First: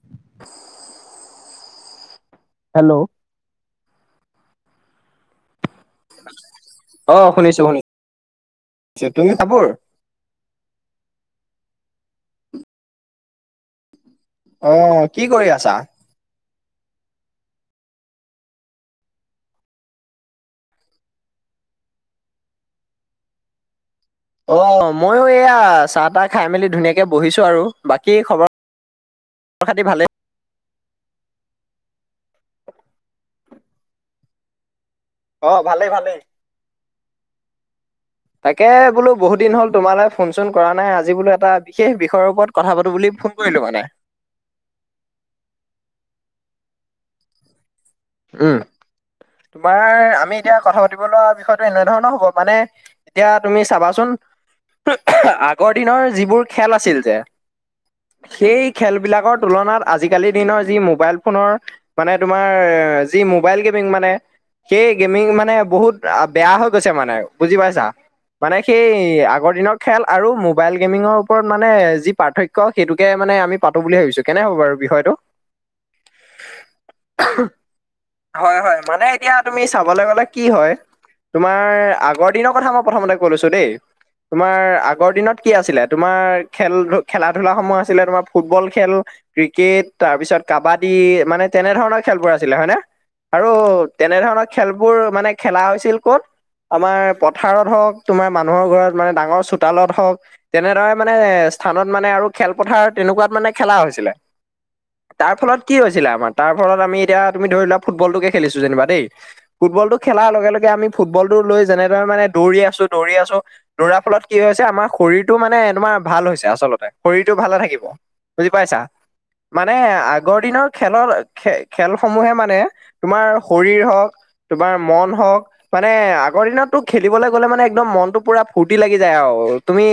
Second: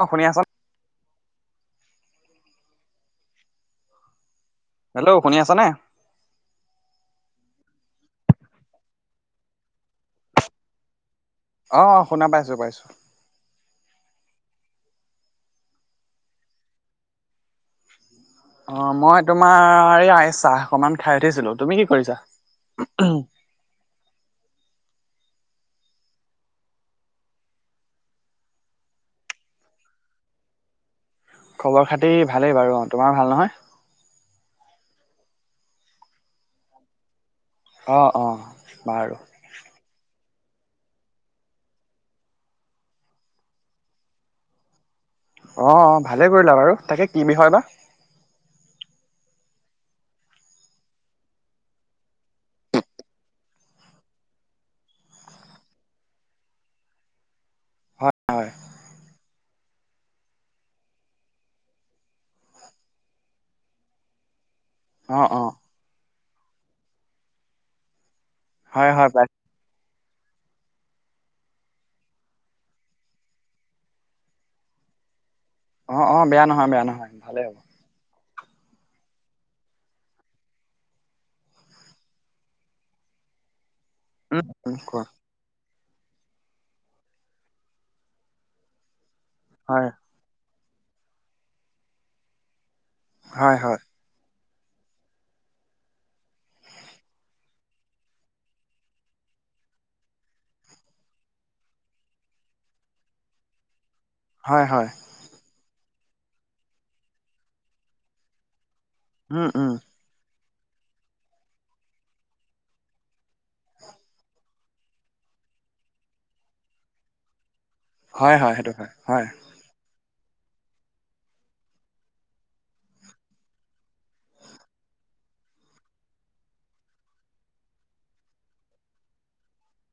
অ শুনি আছো hello hello শুনি আছা নে অ শুনিছো শুনিছো তুমি কাপোৰ অ শুনা পাইছো পাইছো অ কি কৰি আছা অ মই তোমাৰ এইয়া চাহ অকনমান খাই উঠিছিলো তুমি কি কৰিছা অ মইয়ো এইয়া চাহ তাহ খাই মেলি ধুনীয়াকে বহিছো আৰু বাকী খবৰ খবৰ খাতি ভাল খবৰ খাতি ভালেই বাৰু অ তোমাৰ ভাল নহয় অ ভালেই ভালেই অ অ তাকে বোলো বাৰু বহুত দিন হ'ল তোমাৰ লগত ফোন চোন কৰা নাই আজি বোলো এটা বিশেষ বিষয়ৰ ওপৰত কথা পাতো বুলি ফোন কৰিলো মানে অ ভালে কৰিলা বাৰু তাকে কি বিষয় বা উম তোমাৰ আমি এতিয়া কথা পাতিব লোৱা বিষয়টো এনেধৰণৰ হব মানে এতিয়া তুমি চাবাচোন আগৰ দিনৰ যিবোৰ খেল আছিল যে হয় হয় সেই খেলবিলাকৰ তুলনাত আজিকালিৰ দিনৰ যি মোবাইল ফোনৰ মানে তোমাৰ যি মোবাইল গেমিং মানে সেই অ গেমিং অ মানে বহুত বেয়া হৈ গৈছে মানে বুজি পাইছা মানে সেই হয় হয় পাই আগৰ দিনত খেল আৰু মোবাইল গেমিঙৰ ওপৰত মানে যি পাৰ্থক্য সেইটোকে মানে আমি পাতো বুলি ভাবিছো কেনে হব বাৰু বিষয়টো অ অ বেয়া নহয় বেয়া নহয় ভালেই হ'ব হয় হয় মানে এতিয়া তুমি চাবলৈ গ'লে কি হয় তোমাৰ আগৰ দিনৰ কথা মই প্ৰথমতে কৈ লৈছো দেই উম তোমাৰ উম কোৱা আগৰ দিনত কি আছিলে তোমাৰ খেল খেলা ধুলা সমূহ আছিলে তোমাৰ ফুটবল খেল হয় ক্ৰিকেট তাৰপিছত কাবাডী মানে তেনে ধৰণৰ খেলবোৰ আছিলে হয়নে আৰু হয় হয় তেনে ধৰণৰ খেলবোৰ মানে খেলা হৈছিল ক'ত আমাৰ পথাৰত হওক তোমাৰ মানুহৰ ঘৰত মানে ডাঙৰ চোতালত হওক তেনেদৰে মানে স্থানত মানে আৰু খেলপথাৰ তেনেকুৱাত মানে খেলা হৈছিলে হয় হয় তাৰ ফলত কি হৈছিলে আমাৰ তাৰ ফলত আমি এতিয়া তুমি ধৰি লোৱা ফুটবলটোকে খেলিছো যেনিবা দেই উম উম ফুটবলটো খেলাৰ লগে লগে আমি ফুটবল টো লৈ যেনেদৰে মানে দৌৰি আছো দৌৰি আছো দৌৰাৰ ফলত কি হৈছে আমাৰ শৰীৰটো মানে তোমাৰ ভাল হৈছে আচলতে শৰীৰটো ভালে থাকিব হয় বুজি হয় সেইটো পাইছা হয় হয় মানে আগৰ দিনৰ খেলৰ খে খেলসমূহে মানে তোমাৰ শৰীৰ হওক তোমাৰ মন হওক মানে আগৰ দিনততো খেলিবলে গ'লে মানে একদম মনতটো পুৰা ফূৰ্তি লাগি যায় আও তুমি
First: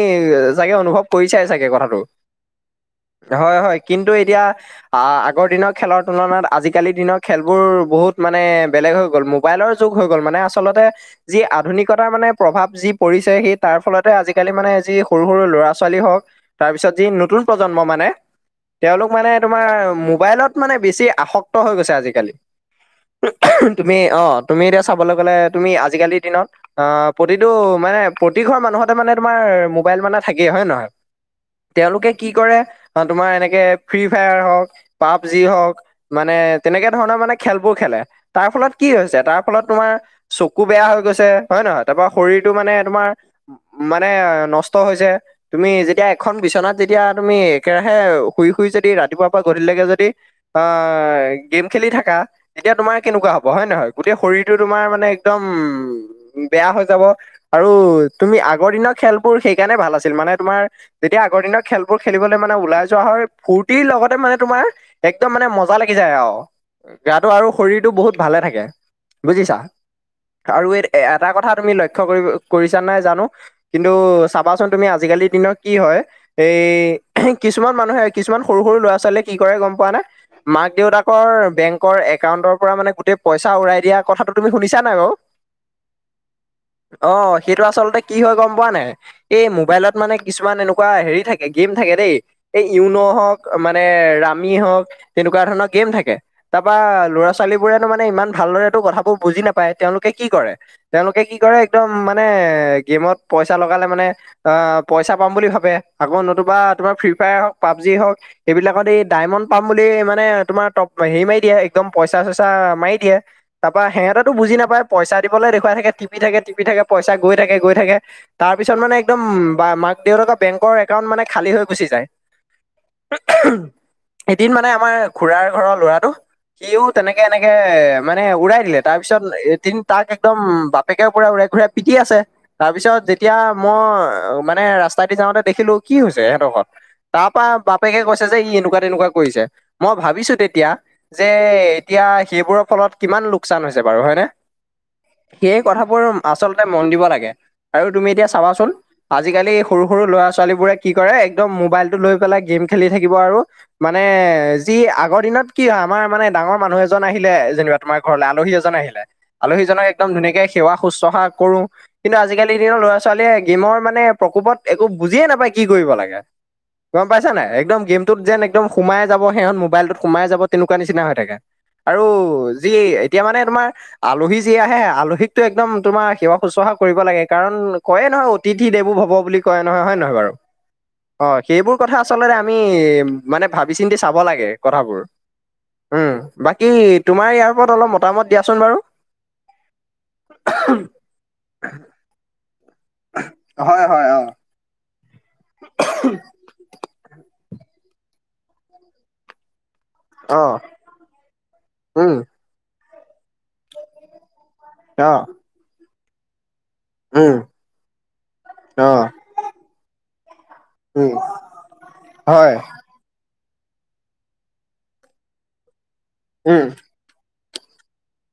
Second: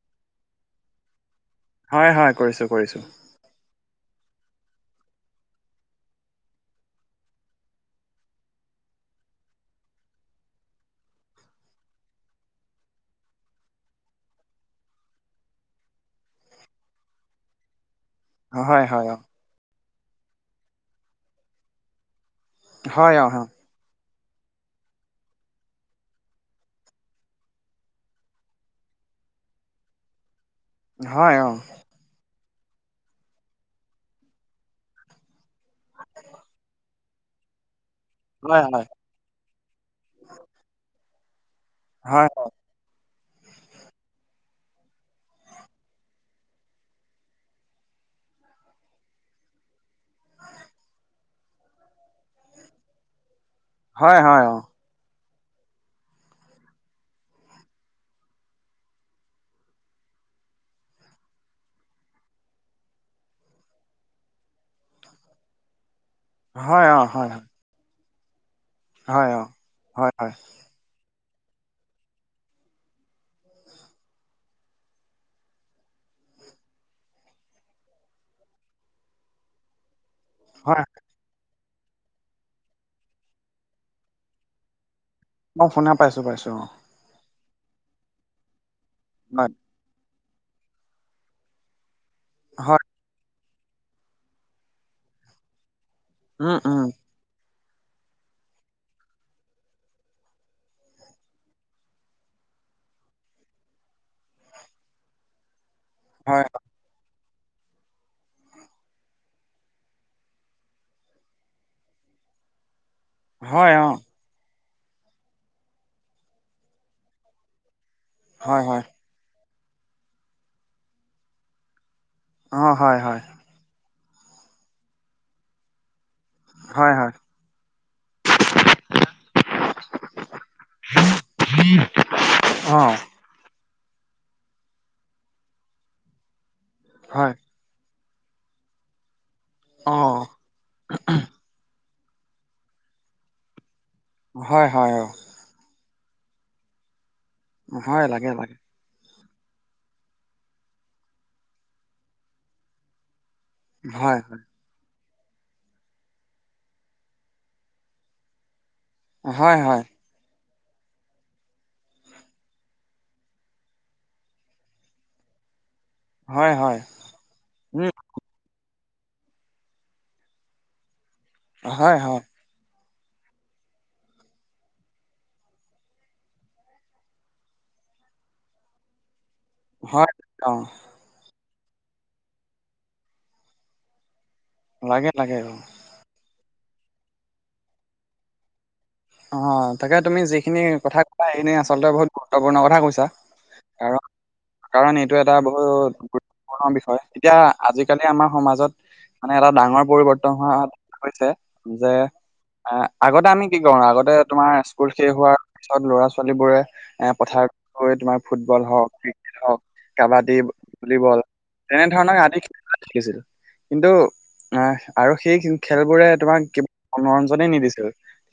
চাগে অনুভৱ কৰিছাই চাগে কথাটো হয় হয় কৰিছো কৰিছো হয় হয় কিন্তু এতিয়া আ আগৰ দিনৰ খেলৰ তুলনাত আজিকালি দিনৰ খেলবোৰ বহুত মানে বেলেগ হৈ গ'ল মোবাইলৰ যুগ হৈ গ'ল মানে আচলতে যি আধুনিকতাৰ মানে প্ৰভাৱ যি পৰিছে সেই তাৰ ফলতে আজিকালি মানে যি সৰু সৰু ল'ৰা ছোৱালী হওক তাৰপিছত যি নতুন প্ৰজন্ম মানে হয় হয় অ তেওঁলোক মানে তোমাৰ মোবাইলত মানে বেছি আসক্ত হৈ গৈছে আজিকালি হয় অঁ তুমি অঁ তুমি এতিয়া চাবলে গ'লে তুমি আজিকালিৰ দিনত অ প্ৰতিটো মানে প্ৰতি ঘৰৰ মানুহতে মানে তোমাৰ মোবাইল মানে থাকেই হয় নহয় হয় অ তেওঁলোকে কি কৰে তোমাৰ এনেকে ফ্ৰী ফায়াৰ হওক পাবজি হওক মানে তেনেকে ধৰণৰ মানে খেলবোৰ খেলে তাৰ হয় হয় ফলত কি হৈছে তাৰ ফলত তোমাৰ চকু বেয়া হৈ গৈছে হয় নহয় তা-পা হয় শৰীৰটো মানে তোমাৰ মানে নষ্ট হৈছে তুমি যেতিয়া এখন বিচনাত যেতিয়া তুমি একেৰাহে শুই শুই যদি ৰাতিপুৱাৰ পৰা গধূলিলেকে যদি আ-ই, গেম খেলি থাকা তেতিয়া তোমাৰ কেনেকুৱা হব, হয়, নহয় গোটেই হয় অ শৰীৰটো তোমাৰ মানে একদম বেয়া হৈ যাব আৰু তুমি আগৰ দিনৰ খেলবোৰ সেইকাৰণে ভাল আছিল মানে তোমাৰ যেতিয়া আগৰ দিনৰ খেলবোৰ খেলিবলে মানে ওলাই যোৱা হয় ফূৰ্তিৰ লগতে মানে তোমাৰ একদম মানে মজা লাগি যায় আও হয় অ হয় গাটো আৰু শৰীৰটো বহুত ভালে থাকে হয় অ বুজিছা হয় হয় আৰু এই এটা কথা তুমি লক্ষ্য কৰি কৰিছা নাই জানো কিন্তু চাবাচোন তুমি আজিকালিৰ দিনৰ কি হয় এই কিছুমান মানুহে কিছুমান সৰু সৰু ল'ৰা ছোৱালীয়ে কি কৰে গম পোৱা নে মাক হয় দেউতাকৰ বেংকৰ একাউণ্টৰ পৰা মানে গোটেই পইচা উৰাই দিয়া কথাটো তুমি শুনিছা নাই বাৰু মই শুনা পাইছো পাইছো অ অ সেইটো আচলতে কি হয় গম পোৱা নাই এই হয় মোবাইলত মানে কিছুমান এনেকুৱা হেৰি থাকে গেম থাকে দেই এই হয় ইউন' হওক মানে ৰামি হওক তেনেকুৱা ধৰণৰ গেম থাকে উম তা-পা উম ল'ৰা ছোৱালীবোৰেনো মানে ইমান ভালদৰে তো কথাবোৰ বুজি নাপায় তেওঁলোকে কি কৰে তেওঁলোকে কি কৰে একদম মানে গেমত পইচা লগালে মানে আহ পইচা পাম বুলি ভাবে আকৌ হয় নতুবা তোমাৰ ফ্ৰী ফায়াৰ হওক পাবজি হওক সেইবিলাকত এই ডায়মণ্ড পাম বুলি মানে তোমাৰ টপ হেৰি মাৰি দিয়ে একদম পইচ পইছা চইছা মাৰি দিয়ে হয় তা-পা অ সেহেঁতত তো বুজি নাপায় পইচা দিবলৈ দেখুৱাই থাকে টিপি থাকে টিপি থাকে পইচা গৈ থাকে গৈ থাকে তাৰ হয় পিছত হয় মানে একদম বা মাক দেউতাকৰ বেংকৰ একাউণ্ট মানে খালী হৈ গুচি যায় অ হয় হয় এদিন মানে আমাৰ খুৰাৰ ঘৰৰ ল'ৰাটো সিও হয় হয় তেনেকে এনেকে মানে উৰাই দিলে তাৰ পিছত এদিন তাক একদম বাপেকেও পূৰা উৰাই ঘূৰাই পিটি আছে অ তাৰপিছত যেত তেতিয়া মই মানে ৰাস্তাইদি যাওঁতে দেখিলো কি হৈছে হেঁতৰ ঘৰত হয় তা-পা বাপ বাপেকে কৈছে যে ই এনেকুৱা তেনেকুৱা কৰিছে মই অ ভাবিছো তেতিয়া যে এতিয়া সেইবোৰৰ ফলত কিমান লোকচান হৈছে বাৰু হয় নে। হয় হয় অঁ' সেই কথাবোৰ আচলতে মন দিব লাগে আৰু হয় তুমি এতিয়া লাগে লাগে চাবাচোন আজিকালি সৰু, সৰু, ল'ৰা, ছোৱালীবোৰে কি কৰে একদম মোবাইলতটো লৈ পেলাই গেম খেলি থাকিব আৰু। মানে হয় যি আগৰ দিনত কি হয় আমাৰ মানে ডাঙৰ মানুহ এজন আহিলে যেনিবা তোমাৰ ঘৰলে আলহী এজন আহিলে হয় হয় আলহীজনক একদম ধুনীয়াকে সেৱা শুশ্ৰূষা কৰোঁ। কিন্তু আজিকালিৰ দিনৰ ল'ৰা ছোৱালীয়ে গেমৰ মানে প্ৰকোপত একো বুজিয়ে নাপায়, কি কৰিব লাগে। হয় হয় কম। পাইছা নাই একদম উম গেমটোত যেন একদম সোমাই যাব সেহঁত মোবাইলটোত সোমাই যাব তেনেকুৱা নিচিনা হৈ থাকে। হয় আৰু হয় যি এতিয়া মানে তোমাৰ আলহী যি আহে, আলহীকতো একদম তোমাৰ সেৱা শুশ্ৰূষা কৰিব লাগে কাৰণ কয়ে নহয় অত অতিথি দেৱো ভৱ বুলি কয় নহয় হয় নে নহয় বাৰু। অঁ, সেইবোৰ কথা আচলতে আমি মানে ভাবি, চিন্তি চাব লাগে। কথাবোৰ লাগে, লাগে অঁ'। উম বাকী তোমাৰ ইয়াৰ ওপৰত অলপ মতামত দিয়াচোন বাৰু। অঁ তাকে তুমি যিখিনি কথা কোৱা সেইখিনি আচলতে বহুত গুৰুত্বপূৰ্ণ কথা কৈছা। হয় কাৰ হয় অ কাৰণ এইটো এটা বহুত গুৰুত্বপূৰ্ণ বিষয় এতিয়া আজিকালি আমাৰ সমাজত মানে এটা ডাঙৰ পৰিৱৰ্তন অ হোৱা হৈছে যে, উম এ, আগতে আমি কি কৰো আগতে তোমাৰ স্কুল শেষ অ হোৱাৰ পিছত ল'ৰা ছোৱালী বোৰে এ, উম পথাৰ বোৱে তোমাৰ ফুটবল হওক অ ক্ৰিকেট হওক কাবাডী উম ভলীবল, তেনে ধৰণৰ আদি হয় খেল কি ছিল কিন্তু আহ আৰু সেই খেলবোৰে তোমাক উম কিব মনোৰঞ্জনেই নিদিছিল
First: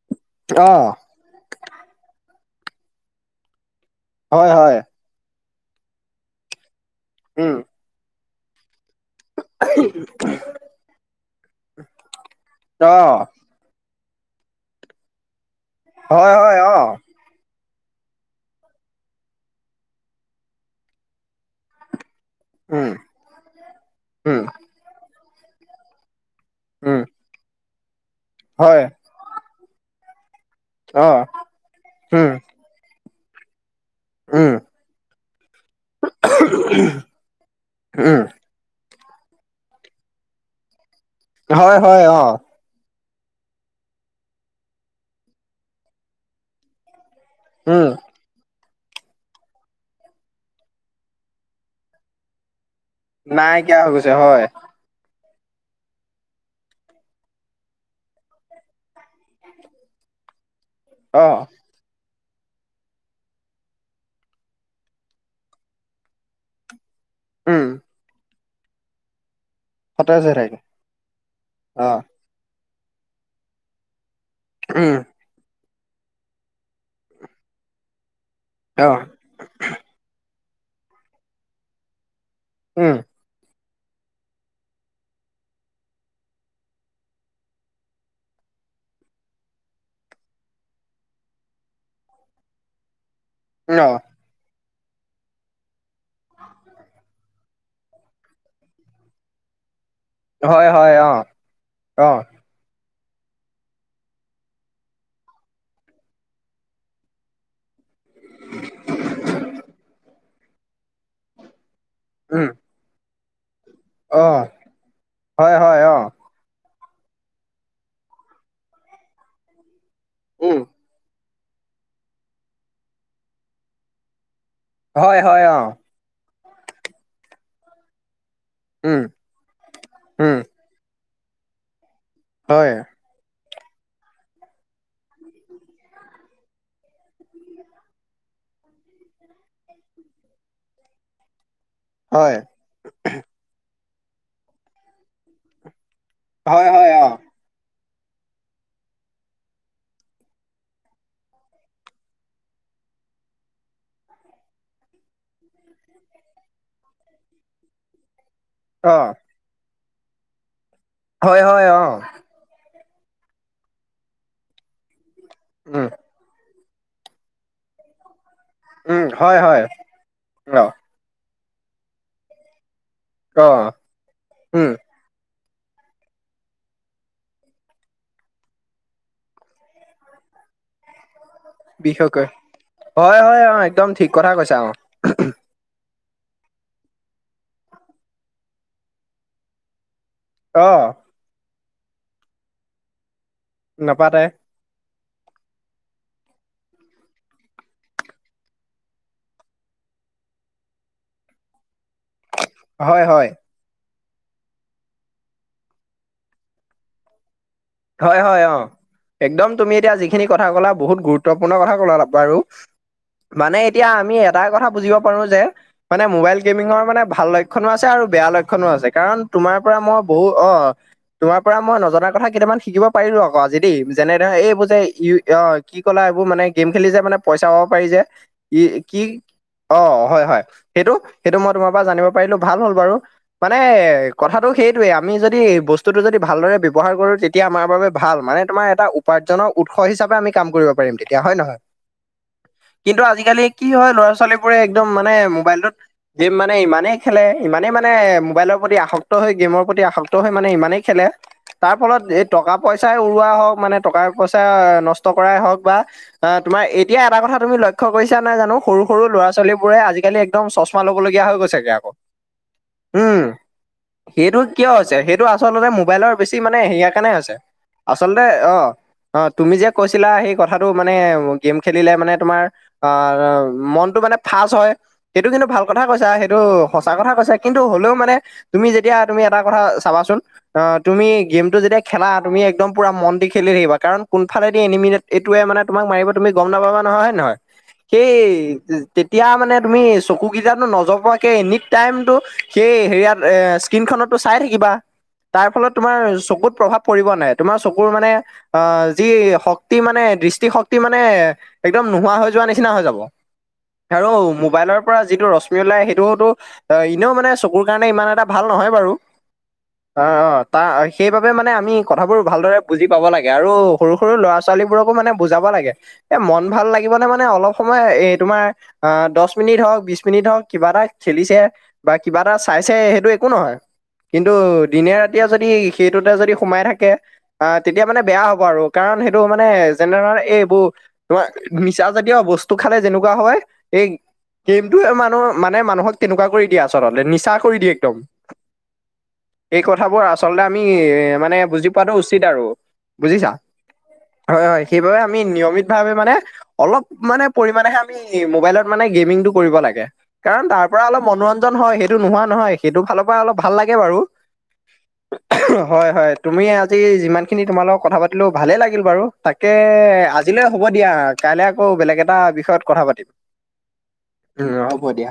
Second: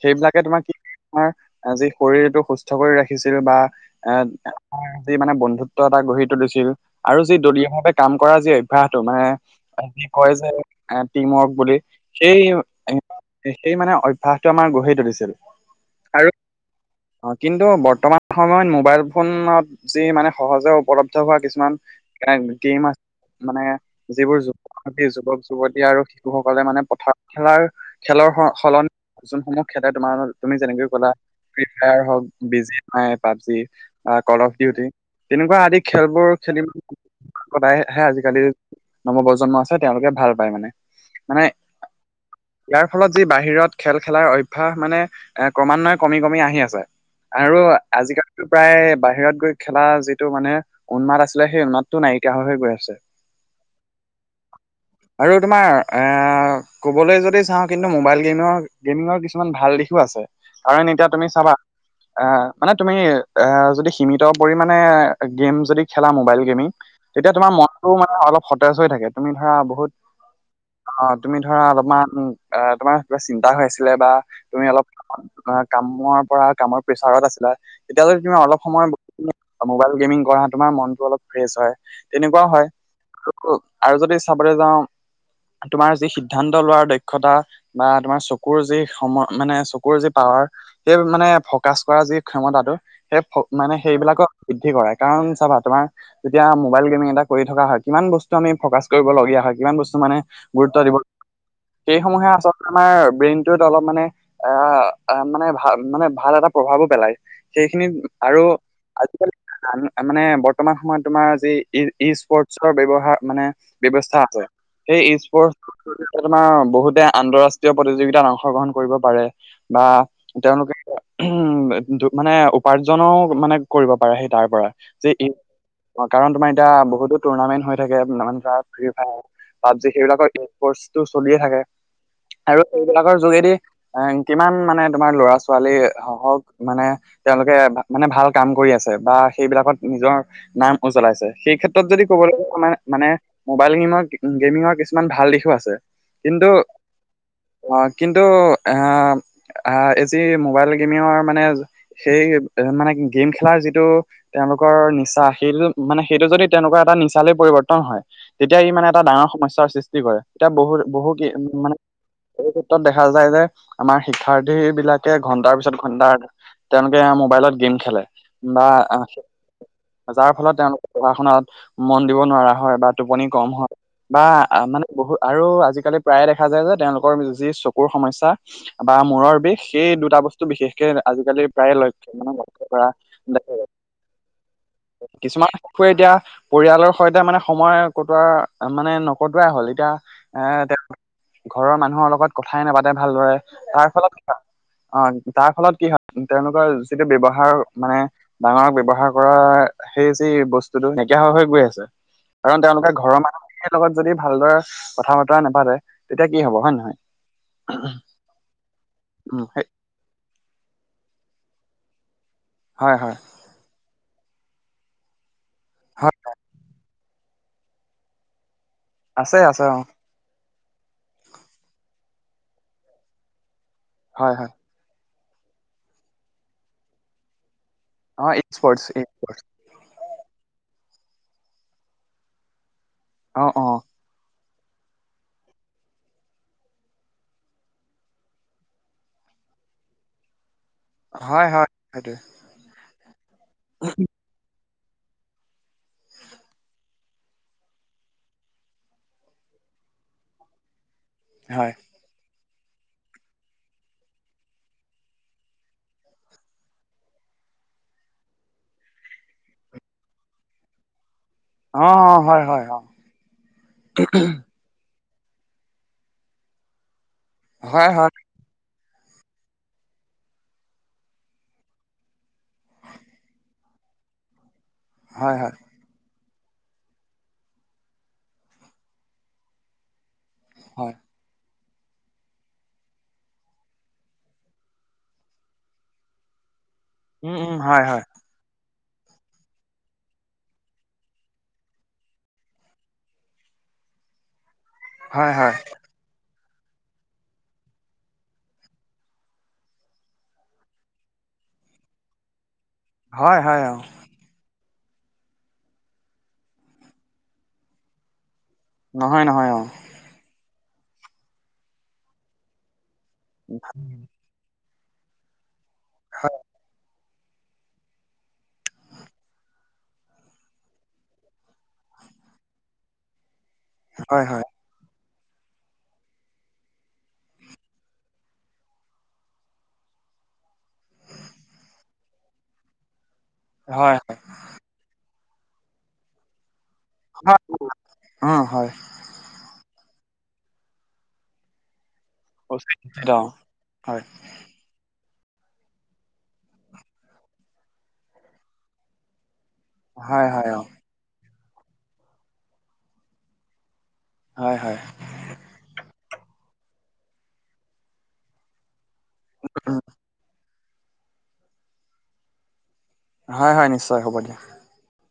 সেইবিলাকে তোমাক অ কি মাৰ যি শৰীৰটো সুস্থ কৰি ৰাখিছিল বা এ হয় হয় যি মানে বন্ধুত্ব এটা গঢ়ি তুলিছিল আৰু যি উম দলীয় ভাৱে কাম কৰা যি অভ্যাসটো মানে কয় যে টিম ৱৰ্ক বুলি সেই অ সেই মানে অভ্যাসটো আমাৰ গঢ়ি তুলিছিল। হয় হয়। অ অঁ কিন্তু বৰ্তমান সময়ত মোবাইল ফোনত- যি মানে সহজে উপলব্ধ হোৱা কিছুমান এ গেম উম আছে মানে যিবোৰ উম যুৱ যুৱক যুৱতী আৰু শিশুসকলে মানে উম পথাৰ খেলাৰ, খেলৰ স, হয় সলনি যোনসমূহ খেলে তোমাৰ। তুমি যেনেকৈ অ ক'লা ফ্ৰী ফায় হওক, উম বিজিমাই, PUBG, Call of um Duty. তেনেকুৱা আদি খেলবোৰ খেলিম সদায় আহে উম আজিকালি নৱপ্ৰজন্ম আছে তেওঁলোকে ভাল পায় মানে। মানে হয়, হয়, অঁ'। ইয়াৰ ফলত যি বাহিৰত খেল খেলাৰ অভ্যাস মানে এ ক্ৰমান্বয়ে কমি কমি আহি আছে। আৰু উম আজিকালি- প্ৰায় বাহিৰত গৈ খেলা যিটো মানে উন্মাদ আছিলে, সেই উন্মাদটো নাইকিয়া হৈ হৈ গৈ আছে। নাইকিয়া হৈ গৈছে, হয়। আৰু তোমাৰ এ, ক'বলৈ যদি চাওঁ কিন্তু মোবাইল গেমৰ, গেমিঙৰ কিছ কিছুমান ভাল দিশো আছে কাৰণ এতিয়া অ তুমি চাবা অঁ, মানে তুমি অঁহ যদি সীমিত পৰিমানে গেম যদি খেলা। মোবাইল গেমিং তেতিয়া তোমাৰ উম মনতটো মানে অলপ সতেজ হৈ থাকে তুমি ধৰা। বহুত সতেজ হৈ থাকে অ' তুমি ধৰা অ অলপমান তোমাৰ চিন্তা হৈ আছিলে বা। তুমি অলপ উম কামৰ পৰা, কামৰ প্ৰেছাৰত আছিলা তেতিয়লে তুমি অলপ অ সময় মোবাইল গেমিং কৰা তোমাৰ মনতটো অলপ ফ্ৰে হয়। তেনেকুৱাও হয়। উম। আৰু যদি চাবলৈ যাওঁ তোমাৰ যি সিদ্ধান্ত লোৱাৰ দক্ষতা বা তোমাৰ চকুৰ যি সম মানে চকুৰ যি পাৱাৰ সেই মানে ফকাচ কৰা যি ক্ষমতাটো সেই- মানে অ সেইবিলাকক বৃদ্ধি কৰে কাৰণ চাবা তোমাৰ- তেতিয়া মোবাইল গেমিং এটা কৰি থকা হয়। কিমান বস্তু আমি ফকাচ কৰিবলগীয়া হয় কিমান বস্তু মানে- হয় গুৰুত্ব হয় দিব, অ অ সেইসমূহে আচলতে আমাৰ ব্ৰেইনটোত অলপ মানে অ মানে ভাল মানে ভাল এটা প্ৰভাৱো পেলাই। সেইখিনিত আৰু আজিকালি মানে বৰ্তমান সময়ত তোমাৰ যি ই ই উম স্পৰ্টচৰ ব্যৱহাৰ মানে ব্যৱস্থা অ আছে। সেই হয় হয় অ স্পটচৰ তোমাৰ বহুতে আন্তঃৰাষ্ট্ৰীয় প্ৰতিযোগিতা অ অংশগ্ৰহণ কৰিব পাৰে। বা উম তেওঁলোকে- উম কিন্তু মানে উপাৰ্জনো মানে কৰিব পাৰে সে তাৰ পৰা। হয় হয়। অ অ', কাৰণ তোমাৰ এতিয়া বহুতো টুৰ্ণামেণ্ট হৈ থাকে, মানে ধৰা ফ্ৰী উম ফায়াৰ, পাবজি সেইবিলাকৰ উম কৰ্চটো চলিয়ে থাকে। আৰু হয় এইবিলাক যোগেদি এ' কিমান মানে তোমাৰ লৰা ছোৱালীহ'হক মানে তেওঁলোকে মানে ভাল কাম কৰি আছে বা সেইবিলাকত নিজৰ নাম উজ্বলাইছে সেই ক্ষেত্ৰত- যদি ক'বলৈ হয় একো নাই মানে মোবাইল গেৰ গেমিঙৰ কিছুমান ভাল দিশো আছে। কিন্তু হয় হয় অ অ কিন্তু আহ- আহ এইজি মোবাইল গেমিঙৰ মানে সেই মানে গেম খেলাৰ যিটো তেওঁলোকৰ নিচা সেইটো মানে সেইটো যদি তেওঁলোকৰ এটা নিচালৈ পৰিৱৰ্তন হয়। তেতিয়া ই মানে অ এটা ডাঙৰ সমস্যাৰ সৃষ্টি কৰে। এতিয়া বহুত বহু কি উ হয় হয় মানে অ বহুতো ত, দেখা যায়। যে আমাৰ শিক্ষাৰ্থী বিলাকে ঘন্টাৰ পিছত উম ঘন্টা তেওঁলোকে মোবাইলত গেম খেলে বা উম আহ হয় হয় যাৰ ফলত অ তেওঁলোকে পঢ়া, শনাত মন দিব নোৱাৰা হয় বা টোপনি অ কম হয়। বা উম মানে বহুত আৰু আজিকালি প্ৰায়ে দেখা যায় যে তেওঁলোকৰ যি চকুৰ সমস্যা বা মূৰৰ বিষ সেই দুটা বস্তু বিশেষকে আজিকালি প্ৰায় লক্ষ্য বিশেষকৈ মানে লক্ষ্য কৰা হয় হয় দেখা অ যায়। একদম ঠিক কথা কৈছা অ কিছুমান শিশুৱে এতিয়া। পৰিয়ালৰ সৈতে মানে সময় কটোৱা, মানে নকটোৱাই হ'ল, এতিয়া এ অ তেওঁ ঘৰৰ মানুহৰ লগত কথাই নাপাতে ভালদৰে তাৰ ফলত নাপাতে কিবা অ তাৰ ফলত কি হয় তেওঁলোকৰ যিটো ব্যৱহাৰ মানে ডাঙৰক ব্যৱহাৰ কৰা সেই যি বস্তুটো নাইকিয়া হৈ হৈ গৈ আছে। কাৰণ তেওঁলোকে হয় ঘৰৰ হয় মানুহখিনিৰ লগত যদি ভালদৰে কথা বতৰা নাপাতে তেতিয়া কি হব। হয় নে নহয়? হয় হয়। অ উম, একদম সেই তুমি এতিয়া যিখিনি কথা কলা বহুত গুৰুত্বপূৰ্ণ কথা কলা বাৰু হয় হয়। মানে এতিয়া আমি এটাই কথা বুজিব পাৰো। যে মানে হয় মোবাইল গেমিঙৰ মানে ভাল লক্ষ্য লক্ষ্যণো আছে আৰু বেয়া লক্ষ্যণো আছে। কাৰণ তোমাৰ আছে পৰা অ' মই বহু, অ', তোমাৰ পৰা মই নজনা কথা কেইটামান শিকিব পাৰিলো আকৌ আজি দেই। যেনে হয় ধৰে হয় এইবোৰ যে ইউ অ' কি ক'লা এইবোৰ মানে গেম খেলি যে মানে পইচা হ'ব পাৰি যে। অ' ই কি স্পৰ্টছ কি? অ' হয়, হয়, সেইটো সেইটো মই তোমাৰ পৰা জানিব পাৰিলো ভাল হ'ল বাৰু। অ' মানে অ' কথাটো সেইটোৱে। আমি যদি বস্তুটো যদি ভালদৰে ব্যৱহাৰ কৰো, তে- তিয়া আমাৰ বাবে ভাল। মানে তোমাৰ এটা উপাৰ্জনৰ উৎস হিচাপে আমি কাম কৰিব- পাৰিম তেতিয়া হয় নহয়। কিন্তু আজিকালি কি হয় ল'ৰা- ছোৱালীবো মোৰ একদম মানে মোবাইলটোত- গেম মানে ইমানেই খেলে ইমানেই মানে মোবাইলৰ প্ৰতি আসক্ত হৈ গেমৰ প্ৰতি আসক্ত হৈ মানে ইমানেই খেলে। হয় তাৰ ফলত, এই টকা পইচাই উৰুৱাই হওক মানে টকা পইচা নষ্ট কৰাই হওক বা- আঁহ তোমাৰ এতিয়া এটা কথা তুমি লক্ষ্য কৰিছা নাই জানো সৰু সৰু ল'ৰা-ছোৱালী বোৰে আজিকালি- একদম চশমা ল'বলগীয়া হৈ গৈছেগে আকৌ। অ' অ' হয় হয় অ' উমঁ সেইটো- কিয় হৈছে সেইটো আচলতে মোবাইলৰ বেছি মানে হেৰিয়াৰ কাৰণে আছে হয় হয় আচলতে- অ' অ', তুমি যে কৈছিলা সেই কথাটো মানে গেম খেলিলে মানে তোমাৰ- আহ মনটো মানে ফাৰষ্ট্ৰ হয়। সেইটো হয় কিন্তু হয় ভাল- কথা কৈছা, সেইটো সঁচা কথা কৈছা, কিন্তু হলেও মানে তুমি যেতিয়া তুমি এটা কথা চাবাচোন- অ হয় তুমি গেমটো যেতিয়া- খেলা তুমি একদম পুৰা মন দি খেলি থাকিবা কাৰণ কোনফালেদি এনিমিনেট এইটোৱে মানে তোমাক মাৰিব- তুমি গম নাপাবা নহয় হয় উম নহয়। উম হয় হয় সেই- তেতিয়া মানে তুমি চকু কেইটা নজপোৱাকে এনি টাইমটো সেই হেৰিয়াত এ- টিনখনতো চাই থাকিবা হয় তাৰ হয় ফলত তোমাৰ চকুত প্ৰভাৱ পৰিব নে নাই, তোমাৰ চকুৰ মানে অ যি শক্তি মানে দৃষ্টি শক্তি মানে একদম নোহোৱা হৈ যোৱা নিচিনা হৈ যাব। হয় হয় অ' আৰু মোবাইলৰ পৰা যিটো ৰশ্মি ওলাই সেইটোতো অ এনেও মানে চকুৰ কাৰণে ইমান এটা ভাল নহয়। বাৰু। নহয়', নহয়', অ',। অ অ তাৰ সেইবাবে মানে আমি কথাবোৰ ভালদৰে বুজি পাব লাগে। আৰু সৰু সৰু ল'ৰা- ছোৱালীবোৰকো মানে বুজাব লাগে। এ মন ভাল লাগিব নে মানে অলপ- সময় এ তোমাৰ আঁহ দহ মিনিট হওঁক বিশ মিনিট হওঁক কিবা এটা খেলিছে। বা কিবা এটা চাইছে সেইটো একো নহয়, হয় কিন্তু হয় দিনে ৰাতিয়ে যদি সেইটোতে যদি- সোমাই থাকে আঁহ তেতিয়া মানে বেয়া হ'ব আৰু কাৰণ সেইটো মানে যেনে ধৰ এই এইবোৰ- তোমাৰ নিচা জাতীয় বস্তু খালে যেনেকুৱা হয় এই হয় হয় গেমটোয়ে মানুহ মানে মানুহক কেনেকুৱা কৰি দিয়া আৰু। আচলতে নিচা হয় কৰি দিয়ে একদম। উম হয় এই কথাবোৰ আচলতে আমি এ মানে বুজি- পোৱাটো উচিত আৰু উচিত উচিত অ' বুজিছা। হয় হয় সেইবাবে আমি নিয়মিত ভাৱে মানে- অলপ মানে পৰিমানেহে আমি মোবাইলত মানে গেমিং টো কৰিব লাগে। হয় হয় কাৰণ অ তাৰ পৰা অলপ মনোৰঞ্জন হয় সেইটো নোহোৱা নহয় সেইটো ফালৰ পৰা অলপ ভাল লাগে বাৰু। হয়', হয়',। হয় হয় তুমি আজি যিমানখিনি তোমাৰ লগত কথা পাতিলো ভালেই লাগিল বাৰু। তাকে আজিলৈ হ'ব দিয়া, কাইলে আকৌ বেলেগ এটা বিষয়ত কথা পাতিম। হয়', হয়', নিশ্চয় হ'ব দিয়া। উমঁ হ'ব দিয়া।